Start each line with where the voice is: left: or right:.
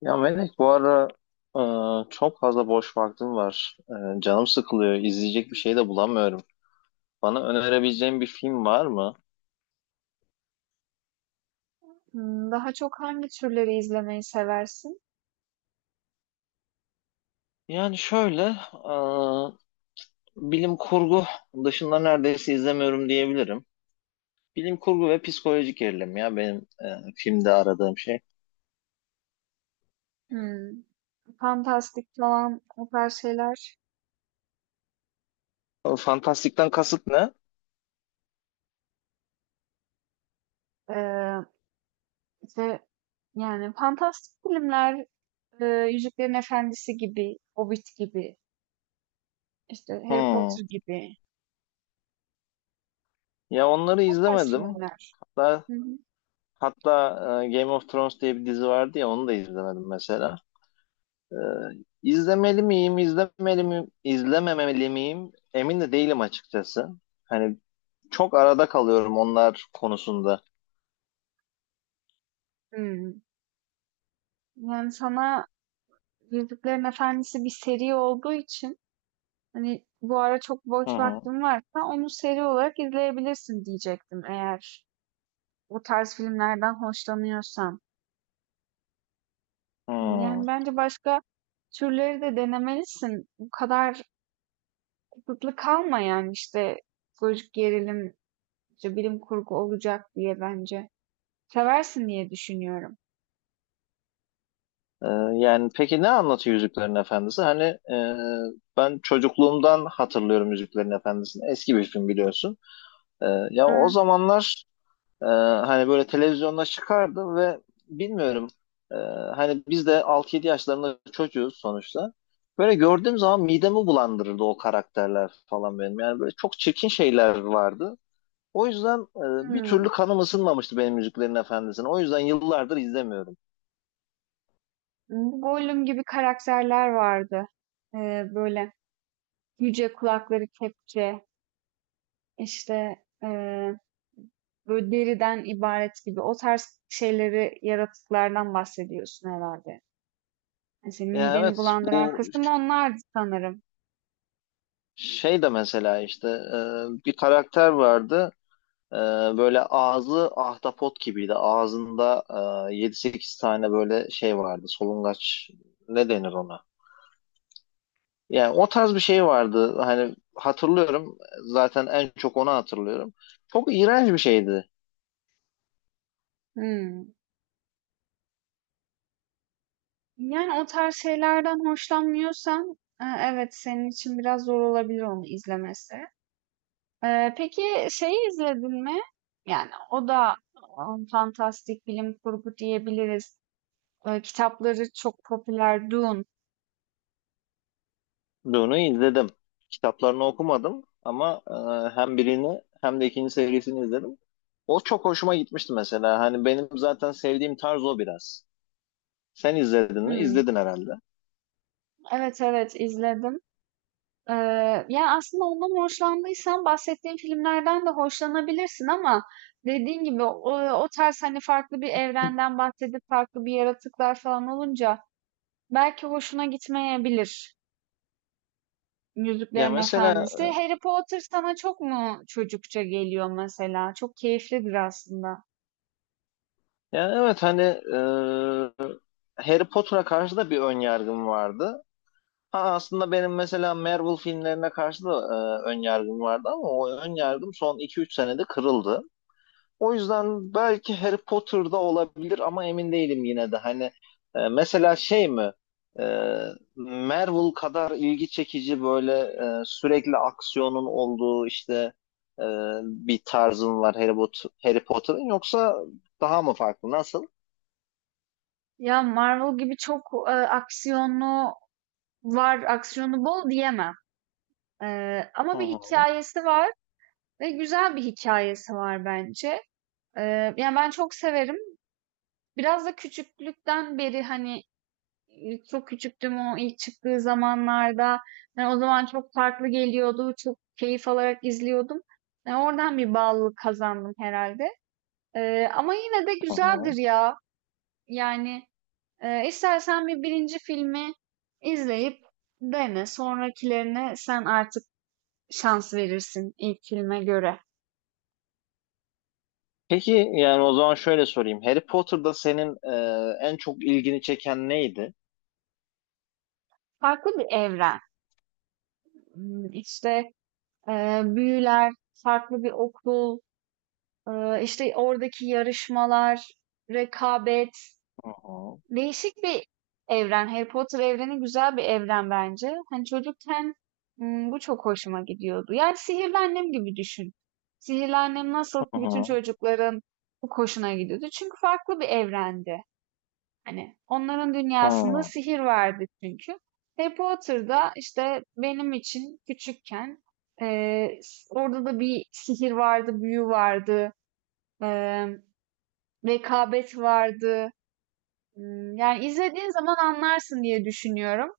left: Ya Melek bu ara çok fazla boş vaktim var. Canım sıkılıyor. İzleyecek bir şey de bulamıyorum. Bana önerebileceğin bir film var mı?
right: Daha çok hangi türleri izlemeyi seversin?
left: Yani şöyle bilim kurgu dışında neredeyse izlemiyorum diyebilirim. Bilim kurgu ve psikolojik gerilim ya benim filmde aradığım şey.
right: Hımm, fantastik falan o tarz şeyler.
left: O fantastikten kasıt ne?
right: Eee, işte, yani, fantastik filmler, Yüzüklerin Efendisi gibi, Hobbit gibi, işte, Harry
left: Hmm.
right: Potter gibi
left: Ya onları
right: o tarz
left: izlemedim.
right: filmler.
left: Hatta
right: Hı hı.
left: hatta Game of Thrones diye bir dizi vardı ya onu da izlemedim mesela. Ee, izlemeli miyim, izlememeli miyim? Emin de değilim açıkçası. Hani çok arada kalıyorum onlar konusunda.
right: Hımm. Yani, sana Yüzüklerin Efendisi bir seri olduğu için, hani, bu ara çok
left: Hı
right: boş
left: hı.
right: vaktin varsa onu seri olarak izleyebilirsin diyecektim eğer o tarz filmlerden hoşlanıyorsan.
left: Hı.
right: Yani bence başka türleri de denemelisin. Bu kadar kısıtlı kalma yani işte psikolojik gerilim, işte bilim kurgu olacak diye bence. Seversin diye düşünüyorum.
left: Ee, Yani peki ne anlatıyor Yüzüklerin Efendisi? Hani e, ben çocukluğumdan hatırlıyorum Yüzüklerin Efendisi'ni. Eski bir film biliyorsun. Ee, Ya o
right: Ha,
left: zamanlar, hani böyle televizyonda çıkardı ve bilmiyorum, e, hani biz de 6 7 yaşlarında çocuğuz sonuçta. Böyle gördüğüm zaman midemi bulandırırdı o karakterler falan benim. Yani böyle çok çirkin şeyler vardı. O yüzden bir
right: hmm.
left: türlü kanım ısınmamıştı benim Yüzüklerin Efendisi'ne. O yüzden yıllardır izlemiyorum.
right: Gollum gibi karakterler vardı. Ee, böyle yüce kulakları kepçe, işte ee, böyle deriden ibaret gibi o tarz şeyleri yaratıklardan bahsediyorsun herhalde. Yani senin
left: Yani
right: mideni
left: evet,
right: bulandıran
left: bu
right: kısım onlardı sanırım.
left: şey de mesela, işte, bir karakter vardı. Ee, Böyle ağzı ahtapot gibiydi. Ağzında 7-8 tane böyle şey vardı. Solungaç ne denir ona? Yani o tarz bir şey vardı. Hani hatırlıyorum. Zaten en çok onu hatırlıyorum. Çok iğrenç bir şeydi.
right: Hmm. Yani o tarz şeylerden hoşlanmıyorsan evet senin için biraz zor olabilir onu izlemesi. Peki şeyi izledin mi? Yani o da fantastik bilim kurgu diyebiliriz. Kitapları çok popüler. Dune.
left: Dune'u izledim. Kitaplarını okumadım ama hem birini hem de ikinci serisini izledim. O çok hoşuma gitmişti mesela. Hani benim zaten sevdiğim tarz o biraz. Sen izledin mi?
right: Hmm,
left: İzledin herhalde.
right: Evet, evet, izledim. E, yani aslında ondan hoşlandıysan bahsettiğim filmlerden de hoşlanabilirsin ama dediğin gibi o, o tarz hani farklı bir evrenden bahsedip farklı bir yaratıklar falan olunca belki hoşuna gitmeyebilir
left: Ya
right: Yüzüklerin
left: mesela,
right: Efendisi. Harry Potter sana çok mu çocukça geliyor mesela? Çok keyiflidir aslında.
left: yani evet hani e, Harry Potter'a karşı da bir ön yargım vardı. Ha, aslında benim mesela Marvel filmlerine karşı da ön yargım vardı ama o ön yargım son 2-3 senede kırıldı. O yüzden belki Harry Potter'da olabilir ama emin değilim yine de. Hani mesela şey mi? E, Marvel kadar ilgi çekici, böyle, sürekli aksiyonun olduğu, işte, e, bir tarzın var Harry Potter'ın yoksa daha mı farklı? Nasıl?
right: Ya Marvel gibi çok aksiyonlu var, aksiyonu bol diyemem. E,
left: Hı
right: ama bir
left: hı,
right: hikayesi var ve güzel bir hikayesi var bence. E, yani ben çok severim. Biraz da küçüklükten beri hani çok küçüktüm o ilk çıktığı zamanlarda. Hani o zaman çok farklı geliyordu. Çok keyif alarak izliyordum. Yani oradan bir bağlılık kazandım herhalde. Ama yine de
left: hı
right: güzeldir
left: hı.
right: ya. Yani istersen bir birinci filmi izleyip dene. Sonrakilerine sen artık şans verirsin ilk filme göre.
left: Peki yani o zaman şöyle sorayım. Harry Potter'da senin en çok ilgini çeken neydi?
right: Farklı bir evren. İşte büyüler, farklı bir okul, işte oradaki yarışmalar, rekabet,
left: Hı hı,
right: değişik bir evren. Harry Potter evreni güzel bir evren bence. Hani çocukken bu çok hoşuma gidiyordu. Yani Sihirli Annem gibi düşün. Sihirli Annem nasıl ki
left: hı
right: bütün
left: hı,
right: çocukların bu hoşuna gidiyordu. Çünkü farklı bir evrendi. Hani onların dünyasında sihir vardı çünkü. Harry Potter'da işte benim için küçükken eee, orada da bir sihir vardı, büyü vardı. Eee Rekabet vardı. Yani izlediğin zaman anlarsın diye düşünüyorum.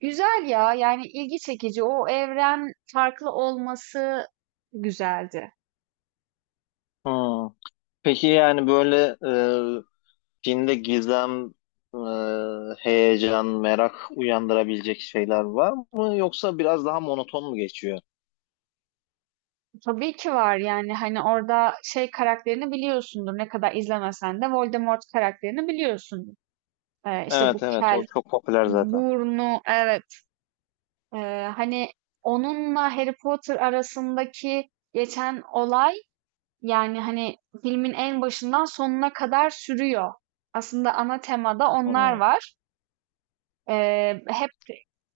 right: Güzel ya, yani ilgi çekici. O evren farklı olması güzeldi.
left: hı hı. Peki yani böyle, e, filmde gizem, heyecan, merak uyandırabilecek şeyler var mı? Yoksa biraz daha monoton mu geçiyor?
right: Tabii ki var yani, hani, orada şey karakterini biliyorsundur, ne kadar izlemesen de Voldemort karakterini biliyorsundur. İşte
left: Evet,
right: bu
left: evet, o
right: kel,
left: çok popüler zaten.
right: burnu. Evet. Hani, onunla Harry Potter arasındaki geçen olay yani, hani, filmin en başından sonuna kadar sürüyor. Aslında ana temada onlar
left: Hı.
right: var. Hep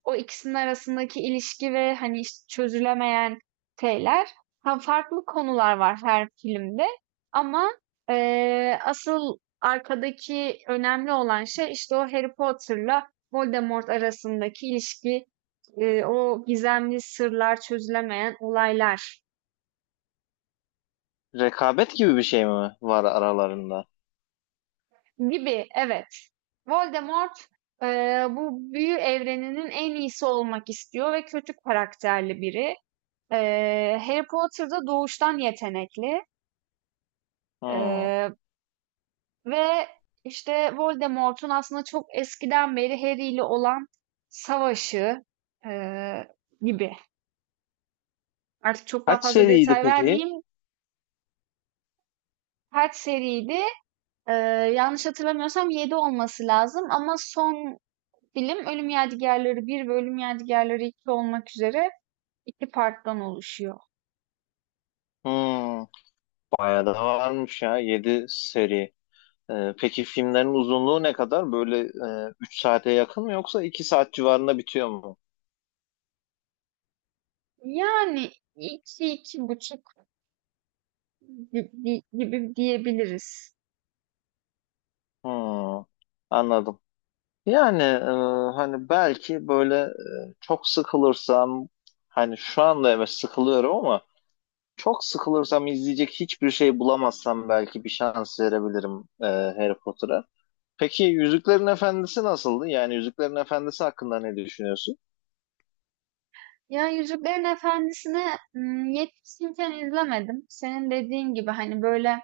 right: o ikisinin arasındaki ilişki ve, hani, işte, çözülemeyen şeyler. Ha, farklı konular var her filmde ama, asıl arkadaki önemli olan şey, işte, o Harry Potter'la Voldemort arasındaki ilişki, o gizemli sırlar, çözülemeyen olaylar.
left: Rekabet gibi bir şey mi var aralarında?
right: Gibi, evet. Voldemort bu büyü evreninin en iyisi olmak istiyor ve kötü karakterli biri. Harry Potter da doğuştan yetenekli.
left: Hı.
right: Eee, ve işte Voldemort'un aslında çok eskiden beri Harry ile olan savaşı eee, gibi. Artık çok daha
left: Kaç
right: fazla
left: seriydi
right: detay
left: peki?
right: vermeyeyim. Kaç seriydi? Eee, yanlış hatırlamıyorsam 7 olması lazım ama son film Ölüm Yadigarları bir ve Ölüm Yadigarları 2 olmak üzere iki parttan oluşuyor.
left: Hı. Bayağı da varmış ya, 7 seri. Peki filmlerin uzunluğu ne kadar? Böyle, 3 saate yakın mı yoksa 2 saat civarında bitiyor mu?
right: Yani iki, iki buçuk gibi diyebiliriz.
left: Hmm, anladım. Yani hani belki böyle, çok sıkılırsam, hani şu anda evet sıkılıyorum ama çok sıkılırsam, izleyecek hiçbir şey bulamazsam belki bir şans verebilirim Harry Potter'a. Peki Yüzüklerin Efendisi nasıldı? Yani Yüzüklerin Efendisi hakkında ne düşünüyorsun?
right: Ya Yüzüklerin Efendisi'ni yetişkinken izlemedim. Senin dediğin gibi hani böyle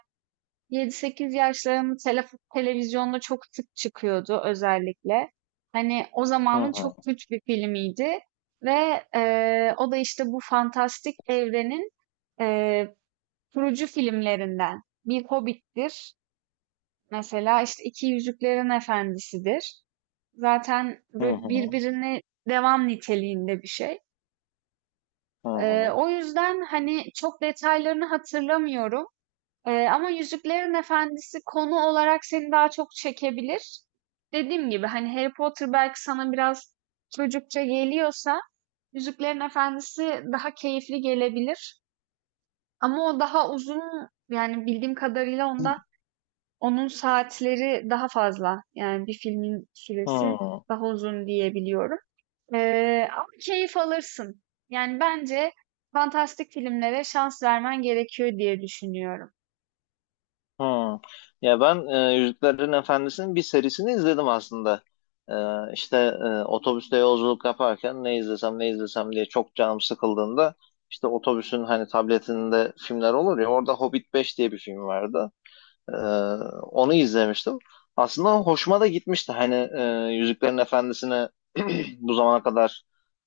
right: yedi sekiz yaşlarım televizyonda çok sık çıkıyordu özellikle. Hani o
left: Hı
right: zamanın çok
left: hı.
right: güç bir filmiydi ve o da işte bu fantastik evrenin eee kurucu filmlerinden. Bir Hobbit'tir. Mesela işte İki Yüzüklerin Efendisi'dir. Zaten
left: Hı
right: böyle
left: hı.
right: birbirine devam niteliğinde bir şey.
left: Hı hı.
right: O yüzden hani çok detaylarını hatırlamıyorum. Ama Yüzüklerin Efendisi konu olarak seni daha çok çekebilir. Dediğim gibi hani Harry Potter belki sana biraz çocukça geliyorsa Yüzüklerin Efendisi daha keyifli gelebilir. Ama o daha uzun yani bildiğim kadarıyla ondan onun saatleri daha fazla. Yani bir filmin süresi
left: Hı.
right: daha uzun diyebiliyorum. Ama keyif alırsın. Yani bence fantastik filmlere şans vermen gerekiyor diye düşünüyorum.
left: Hmm. Ya ben, Yüzüklerin Efendisi'nin bir serisini izledim aslında. E, işte otobüste yolculuk yaparken ne izlesem ne izlesem diye çok canım sıkıldığında, işte otobüsün hani tabletinde filmler olur ya, orada Hobbit 5 diye bir film vardı. Ee, Onu izlemiştim. Aslında hoşuma da gitmişti. Hani Yüzüklerin Efendisi'ne bu zamana kadar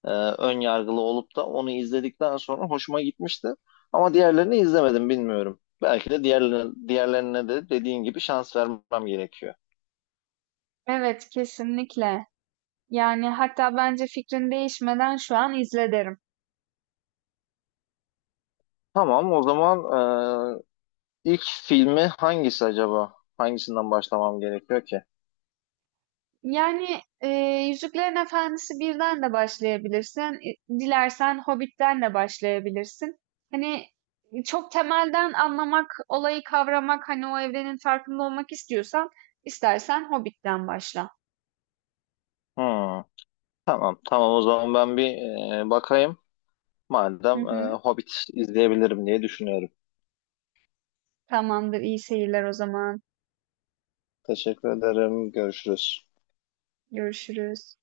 left: ön yargılı olup da onu izledikten sonra hoşuma gitmişti. Ama diğerlerini izlemedim, bilmiyorum. Belki de diğerlerine de dediğin gibi şans vermem gerekiyor.
right: Evet, kesinlikle. Yani hatta bence fikrin değişmeden şu an izle derim.
left: Tamam, o zaman e, ilk filmi hangisi acaba? Hangisinden başlamam gerekiyor ki?
right: Yani Yüzüklerin Efendisi birden de başlayabilirsin. Dilersen Hobbit'ten de başlayabilirsin. Hani çok temelden anlamak, olayı kavramak, hani o evrenin farkında olmak istiyorsan, istersen Hobbit'ten başla.
left: Hmm, tamam, tamam, o zaman ben bir, bakayım.
right: Hı
left: Madem,
right: hı.
left: Hobbit izleyebilirim diye düşünüyorum.
right: Tamamdır, iyi seyirler o zaman.
left: Teşekkür ederim. Görüşürüz.
right: Görüşürüz.